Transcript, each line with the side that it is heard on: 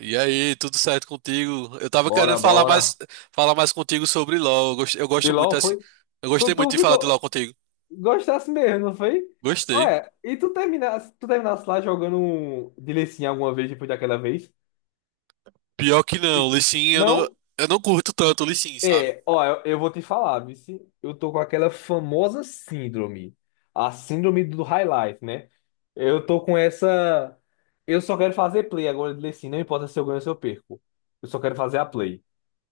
right: E aí, tudo certo contigo? Eu tava querendo
left: Bora,
right: falar mais,
left: bora.
right: falar mais contigo sobre LoL. Eu gosto, eu
left: De
right: gosto
left: LOL
right: muito assim.
left: foi?
right: Eu
left: Tu,
right: gostei muito
left: tu
right: de falar
left: ficou.
right: de LoL contigo.
left: Gostasse mesmo, não foi?
right: Gostei.
left: Olha, e tu terminasse lá jogando um de Lee Sin alguma vez depois daquela vez?
right: Pior que não, o
left: Bicho,
right: Lee Sin, eu não,
left: não?
right: eu não curto tanto o Lee Sin, sabe?
left: É, ó, eu vou te falar, vice. Eu tô com aquela famosa síndrome. A síndrome do High Life, né? Eu tô com essa. Eu só quero fazer play agora de Lee Sin, não importa se eu ganho ou se eu perco. Eu só quero fazer a play.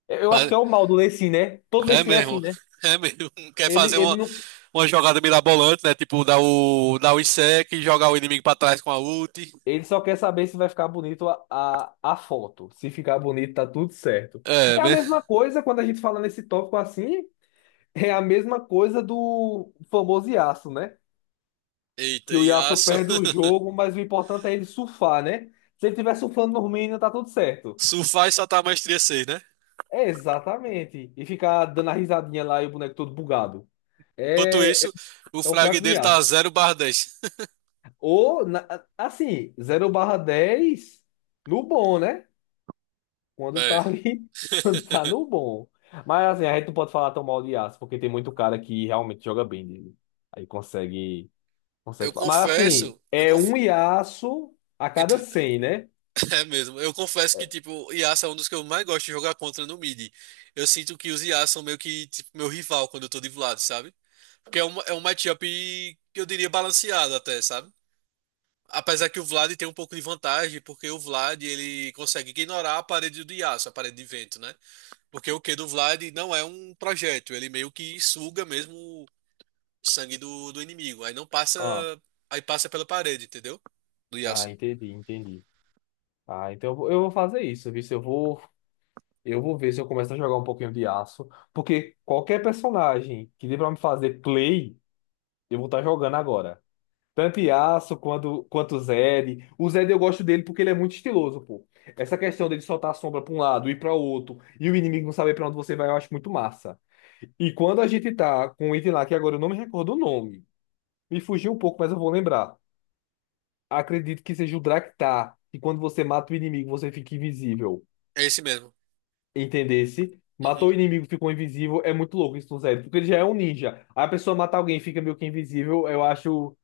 left: Eu acho que
right: Pa-
left: é o mal do Lee Sin, né? Todo Lee
right: É
left: Sin é assim,
right: mesmo.
left: né?
right: É mesmo. Quer
left: Ele,
right: fazer
left: ele
right: uma,
left: não,
right: uma jogada mirabolante, né? Tipo, dar o Insect e jogar o inimigo pra trás com a ult.
left: Ele só quer saber se vai ficar bonito a foto. Se ficar bonito, tá tudo certo.
right: É,
left: É a
right: né?
left: mesma coisa quando a gente fala nesse tópico assim, é a mesma coisa do famoso Yasuo, né?
right: Eita,
left: Que o Yasuo
right: Yasuo.
left: perde o jogo, mas o importante é ele surfar, né? Se ele tiver surfando no minions, tá tudo certo.
right: Surfar e soltar a maestria seis, né?
left: É exatamente. E ficar dando a risadinha lá e o boneco todo bugado.
right: Enquanto
left: É,
right: isso, o
left: é o
right: frag
left: fraco do
right: dele tá
left: Yasuo.
right: 0 dez.
left: Ou, na- assim, 0/10 no bom, né? Quando
right: É.
left: tá ali, quando tá no bom. Mas assim, a gente não pode falar tão mal de aço, porque tem muito cara que realmente joga bem dele. Aí consegue,
right: Eu
left: consegue. Fa- Mas assim,
right: confesso, eu
left: é
right: conf...
left: um Yasuo a cada
right: entre-
left: cem, né?
right: é mesmo, eu confesso que tipo, Yasuo é um dos que eu mais gosto de jogar contra no mid. Eu sinto que os Yasuo são meio que tipo, meu rival quando eu tô de Vlad, sabe? Porque é um matchup que eu diria balanceado até, sabe? Apesar que o Vlad tem um pouco de vantagem, porque o Vlad ele consegue ignorar a parede do Yasuo, a parede de vento, né? Porque o Q do Vlad não é um projétil, ele meio que suga mesmo o sangue do inimigo. Aí não passa,
left: Ah,
right: aí passa pela parede, entendeu? Do
left: ah,
right: Yasuo.
left: entendi, entendi. Ah, então eu vou fazer isso, viu? Se Eu vou, eu vou ver se eu começo a jogar um pouquinho de aço, porque qualquer personagem que dê pra me fazer play, eu vou estar jogando agora. Tanto Yasuo quanto Zed. O Zed eu gosto dele porque ele é muito estiloso, pô. Essa questão dele soltar a sombra pra um lado e pra outro, e o inimigo não saber pra onde você vai, eu acho muito massa. E quando a gente tá com um item lá, que agora eu não me recordo o nome, me fugiu um pouco, mas eu vou lembrar. Acredito que seja o Draktar, que quando você mata o inimigo, você fica invisível.
right: É esse mesmo.
left: Entendesse?
right: Uhum.
left: Matou o inimigo, ficou invisível, é muito louco isso no Zed, porque ele já é um ninja. Aí a pessoa mata alguém e fica meio que invisível, eu acho,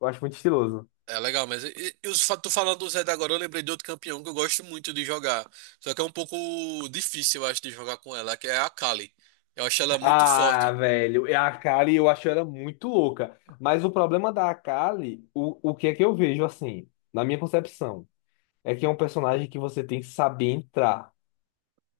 left: eu acho muito estiloso.
right: É legal, mas os tu falando do Zed agora, eu lembrei de outro campeão que eu gosto muito de jogar. Só que é um pouco difícil, eu acho, de jogar com ela, que é a Kali. Eu acho ela muito
left: Ah,
right: forte.
left: velho, e a Kali eu acho ela muito louca. Mas o problema da Kali, o que é que eu vejo assim, na minha concepção, é que é um personagem que você tem que saber entrar.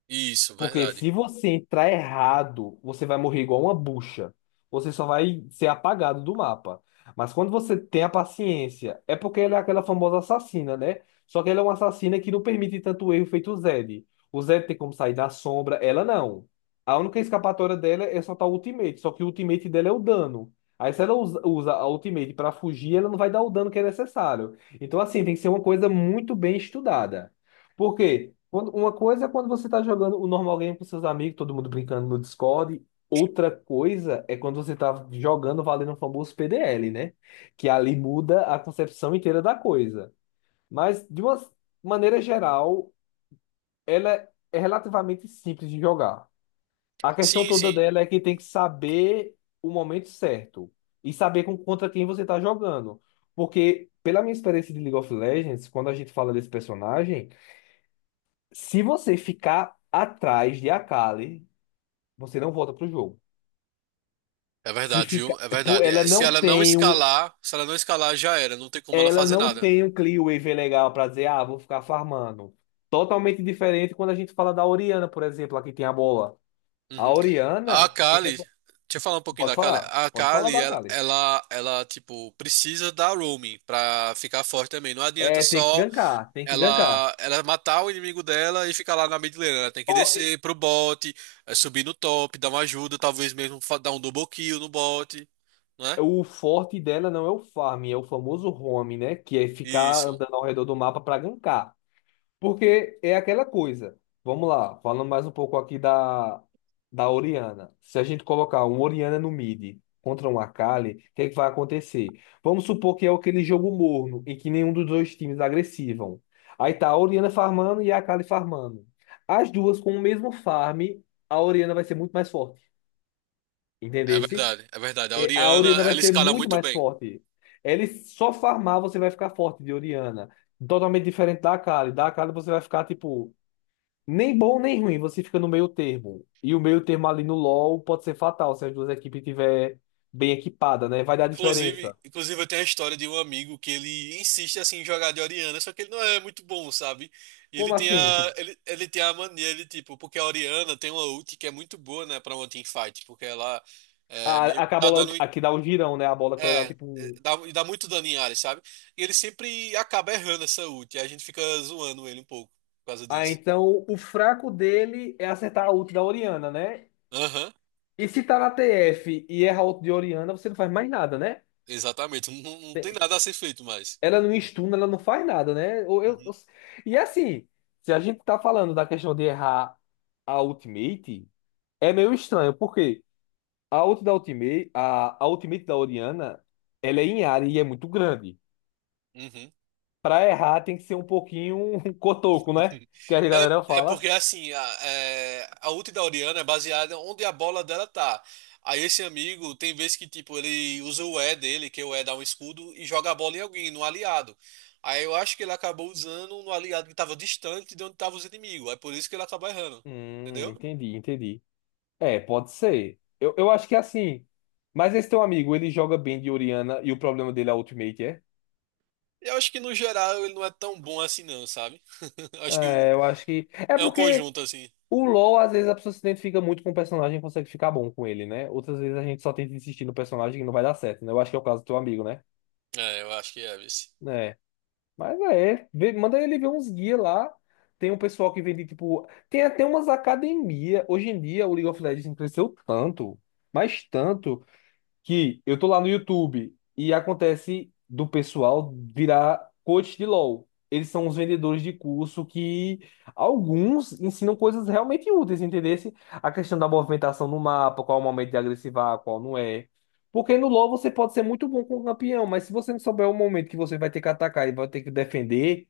right: Isso,
left: Porque
right: verdade.
left: se você entrar errado, você vai morrer igual uma bucha. Você só vai ser apagado do mapa. Mas quando você tem a paciência, é porque ela é aquela famosa assassina, né? Só que ela é uma assassina que não permite tanto erro feito o Zed. O Zed tem como sair da sombra, ela não. A única escapatória dela é soltar o ultimate, só que o ultimate dela é o dano. Aí se ela usa a ultimate para fugir, ela não vai dar o dano que é necessário. Então assim, tem que ser uma coisa muito bem estudada. Por quê? Uma coisa é quando você está jogando o normal game com seus amigos, todo mundo brincando no Discord. Outra coisa é quando você tá jogando valendo o famoso PDL, né? Que ali muda a concepção inteira da coisa. Mas, de uma maneira geral, ela é relativamente simples de jogar. A questão
right: Sim,
left: toda
right: sim.
left: dela é que tem que saber o momento certo e saber contra quem você está jogando. Porque, pela minha experiência de League of Legends, quando a gente fala desse personagem. Se você ficar atrás de Akali, você não volta pro jogo.
right: É
left: Se
right: verdade,
left: fica,
right: viu? É
left: pô,
right: verdade.
left: ela
right: É, se
left: não
right: ela não
left: tem um,
right: escalar, se ela não escalar, já era. Não tem como ela
left: ela
right: fazer
left: não
right: nada.
left: tem um clear wave legal pra dizer, ah, vou ficar farmando. Totalmente diferente quando a gente fala da Orianna, por exemplo, aqui tem a bola. A
right: Uhum. A
left: Orianna, o que que
right: Kali, deixa
left: acon-
right: eu falar um pouquinho
left: pode
right: da Kali.
left: falar?
right: A
left: Pode falar
right: Kali,
left: da Akali.
right: tipo, precisa da roaming pra ficar forte também. Não adianta
left: É, tem que
right: só
left: gankar, tem que gankar.
right: ela matar o inimigo dela e ficar lá na mid lane. Ela tem que
left: Oh, e-
right: descer pro bot, eh, subir no top, dar uma ajuda, talvez mesmo dar um double kill no bot, não é?
left: o forte dela não é o farm, é o famoso roam, né, que é ficar
right: Isso.
left: andando ao redor do mapa pra gankar. Porque é aquela coisa. Vamos lá, falando mais um pouco aqui da Oriana. Se a gente colocar um Oriana no mid contra um Akali, o que é que vai acontecer? Vamos supor que é aquele jogo morno em que nenhum dos dois times agressivam. Aí tá a Oriana farmando e a Akali farmando. As duas com o mesmo farm, a Oriana vai ser muito mais forte.
right: É
left: Entendesse?
right: verdade, é verdade. A
left: É, a
right: Orianna,
left: Oriana vai
right: ela
left: ser
right: escala
left: muito
right: muito
left: mais
right: bem.
left: forte. Ele só farmar, você vai ficar forte de Oriana. Totalmente diferente da Akali. Da Akali você vai ficar, tipo. Nem bom nem ruim, você fica no meio termo. E o meio termo ali no LoL pode ser fatal se as duas equipes estiverem bem equipada,
right: Uhum.
left: né? Vai dar
right: Inclusive,
left: diferença.
right: inclusive eu tenho a história de um amigo que ele insiste assim em jogar de Orianna, só que ele não é muito bom, sabe? E
left: Como assim? Tipo,
right: ele tem a mania de tipo, porque a Orianna tem uma ult que é muito boa, né, para uma teamfight, porque ela é, meio que
left: que a
right: tá
left: bola
right: dando um
left: aqui dá um girão, né? A bola que ela dá
right: É, é,
left: tipo. Um.
right: dá, e dá muito dano em área, sabe? E ele sempre acaba errando essa ult, e a gente fica zoando ele um pouco por causa
left: Ah,
right: disso.
left: então o fraco dele é acertar a ult da Orianna, né?
right: Aham,
left: E se tá na TF e erra a ult de Orianna, você não faz mais nada, né?
right: exatamente. Não, não tem nada a ser feito mais.
left: Ela não estuna, ela não faz nada, né?
right: Uhum.
left: E assim, se a gente tá falando da questão de errar a ultimate, é meio estranho, porque a ult da Ultimate, a Ultimate da Orianna, ela é em área e é muito grande.
right: Uhum.
left: Pra errar tem que ser um pouquinho cotoco, né? Que a
right: É,
left: galera
right: é
left: fala.
right: porque assim, a ult da Orianna é baseada onde a bola dela tá. Aí esse amigo tem vezes que tipo ele usa o E dele, que é o E dá um escudo e joga a bola em alguém, no aliado. Aí eu acho que ele acabou usando no aliado que tava distante de onde tava os inimigos. É por isso que ele acaba errando. Entendeu?
left: Entendi, entendi. É, pode ser. Eu acho que é assim. Mas esse teu amigo, ele joga bem de Orianna e o problema dele é a Ultimate, é?
right: Eu acho que no geral ele não é tão bom assim não, sabe? Acho que
left: É, eu acho que. É
right: é um
left: porque
right: conjunto assim.
left: o LoL, às vezes, a pessoa se identifica muito com o personagem e consegue ficar bom com ele, né? Outras vezes a gente só tenta insistir no personagem e não vai dar certo, né? Eu acho que é o caso do teu amigo, né?
right: É, eu acho que é, vice.
left: É. Mas é, manda ele ver uns guias lá. Tem um pessoal que vende, tipo. Tem até umas academias. Hoje em dia, o League of Legends cresceu tanto, mas tanto, que eu tô lá no YouTube e acontece do pessoal virar coach de LoL. Eles são os vendedores de curso que alguns ensinam coisas realmente úteis, entendesse? A questão da movimentação no mapa, qual é o momento de agressivar, qual não é. Porque no LoL você pode ser muito bom com o campeão, mas se você não souber o momento que você vai ter que atacar e vai ter que defender,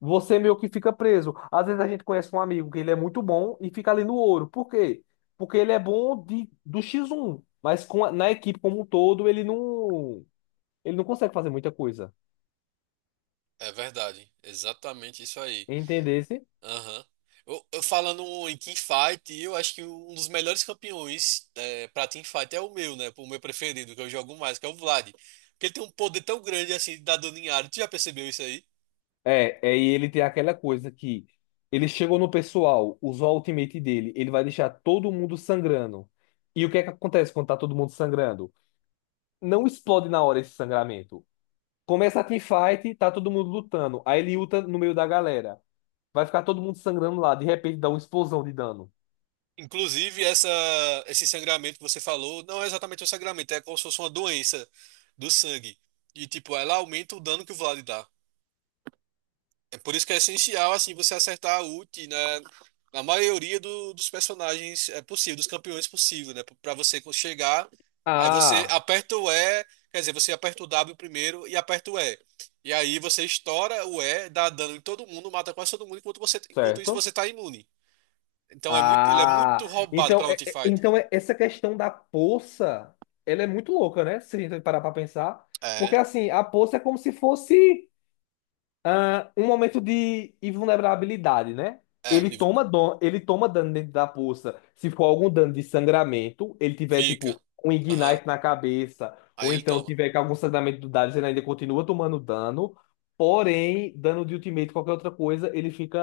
left: você meio que fica preso. Às vezes a gente conhece um amigo que ele é muito bom e fica ali no ouro. Por quê? Porque ele é bom de, do X1, mas na equipe como um todo ele não consegue fazer muita coisa.
right: É verdade. Exatamente isso aí.
left: Entendesse?
right: Aham. Eu falando em teamfight, eu acho que um dos melhores campeões é, pra teamfight é o meu, né? O meu preferido, que eu jogo mais, que é o Vlad. Porque ele tem um poder tão grande assim de dar dano em área. Tu já percebeu isso aí?
left: É, é, e ele tem aquela coisa que ele chegou no pessoal, usou a ultimate dele, ele vai deixar todo mundo sangrando. E o que é que acontece quando tá todo mundo sangrando? Não explode na hora esse sangramento. Começa a teamfight, tá todo mundo lutando. Aí ele luta no meio da galera. Vai ficar todo mundo sangrando lá. De repente dá uma explosão de dano.
right: Inclusive, essa, esse sangramento que você falou não é exatamente um sangramento, é como se fosse uma doença do sangue. E, tipo, ela aumenta o dano que o Vlad dá. É por isso que é essencial, assim, você acertar a ult na maioria dos personagens é possível, dos campeões é possível, né? Para você chegar, aí você
left: Ah,
right: aperta o E, quer dizer, você aperta o W primeiro e aperta o E. E aí você estoura o E, dá dano em todo mundo, mata quase todo mundo, enquanto você, enquanto isso
left: certo?
right: você tá imune. Então é muito, ele é muito
left: Ah.
right: roubado pra
left: Então,
right: Notifight.
left: essa questão da poça, ela é muito louca, né? Se a gente parar pra pensar. Porque
right: É,
left: assim, a poça é como se fosse. Ah, um momento de invulnerabilidade, né?
right: é,
left: Ele toma dano dentro da poça. Se for algum dano de sangramento, ele tiver,
right: fica.
left: tipo, um
right: Aham.
left: ignite na cabeça, ou
right: Aí ele
left: então
right: toma.
left: tiver com algum sangramento do Darius, ele ainda continua tomando dano. Porém, dano de ultimate, qualquer outra coisa, ele fica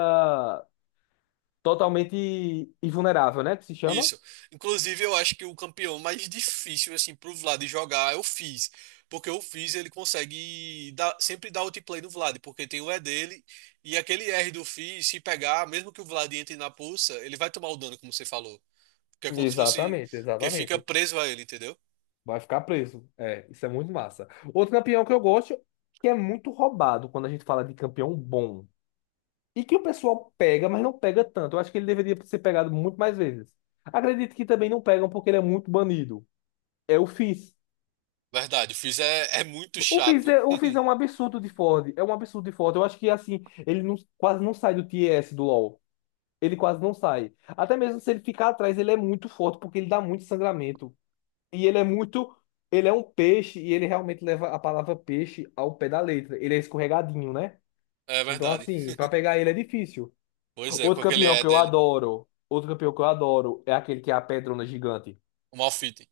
left: totalmente invulnerável, né? Que se chama?
right: Isso. Inclusive, eu acho que o campeão mais difícil, assim, pro Vlad jogar é o Fizz. Porque o Fizz, ele consegue dar, sempre dar outplay no Vlad, porque tem o E dele, e aquele R do Fizz, se pegar, mesmo que o Vlad entre na pulsa, ele vai tomar o dano, como você falou. Que é como se fosse.
left: Exatamente,
right: Que fica
left: exatamente.
right: preso a ele, entendeu?
left: Vai ficar preso. É, isso é muito massa. Outro campeão que eu gosto, que é muito roubado quando a gente fala de campeão bom. E que o pessoal pega, mas não pega tanto. Eu acho que ele deveria ser pegado muito mais vezes. Acredito que também não pegam porque ele é muito banido. É o Fizz.
right: Verdade, o Fizz é, é muito chato.
left: O Fizz é um absurdo de Ford. É um absurdo de Ford. Eu acho que, assim, ele não- quase não sai do TS do LoL. Ele quase não sai. Até mesmo se ele ficar atrás, ele é muito forte porque ele dá muito sangramento. E ele é muito. Ele é um peixe e ele realmente leva a palavra peixe ao pé da letra. Ele é escorregadinho, né?
right: É
left: Então,
right: verdade.
left: assim, pra pegar ele é difícil.
right: Pois é,
left: Outro
right: com aquele
left: campeão
right: é
left: que eu
right: dele. Né?
left: adoro, outro campeão que eu adoro é aquele que é a pedrona gigante,
right: O Malfitting.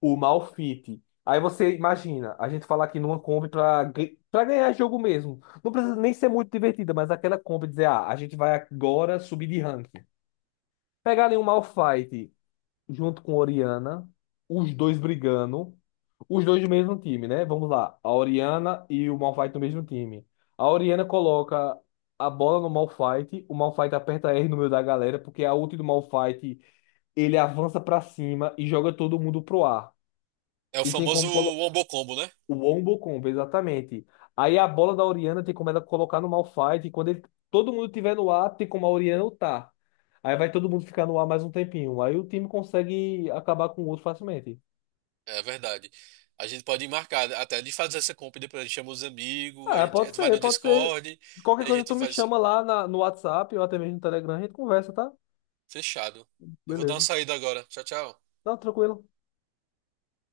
left: o Malphite. Aí você imagina, a gente falar aqui numa Kombi pra ganhar jogo mesmo. Não precisa nem ser muito divertida, mas aquela Kombi dizer, ah, a gente vai agora subir de ranking. Pegar ali um Malphite, junto com Oriana, os dois brigando, os dois do mesmo time, né? Vamos lá, a Oriana e o Malphite do mesmo time. A Oriana coloca a bola no Malphite, o Malphite aperta R no meio da galera, porque a ult do Malphite, ele avança pra cima e joga todo mundo pro ar.
right: É o
left: E tem
right: famoso
left: como
right: Wombo Combo, né?
left: o Wombo Combo, exatamente. Aí a bola da Orianna tem como ela colocar no Malphite. E quando ele- todo mundo tiver no ar, tem como a Orianna ultar. Aí vai todo mundo ficar no ar mais um tempinho. Aí o time consegue acabar com o outro facilmente.
right: É verdade. A gente pode marcar até de fazer essa compra e depois a gente chama os amigos, a
left: Ah,
right: gente, a
left: pode
right: gente vai
left: ser,
right: no
left: pode ser.
right: Discord e
left: Qualquer
right: a
left: coisa
right: gente
left: tu me
right: faz isso.
left: chama lá no WhatsApp ou até mesmo no Telegram, a gente conversa, tá?
right: Fechado. Eu vou dar uma
left: Beleza.
right: saída agora. Tchau, tchau.
left: Não, tranquilo.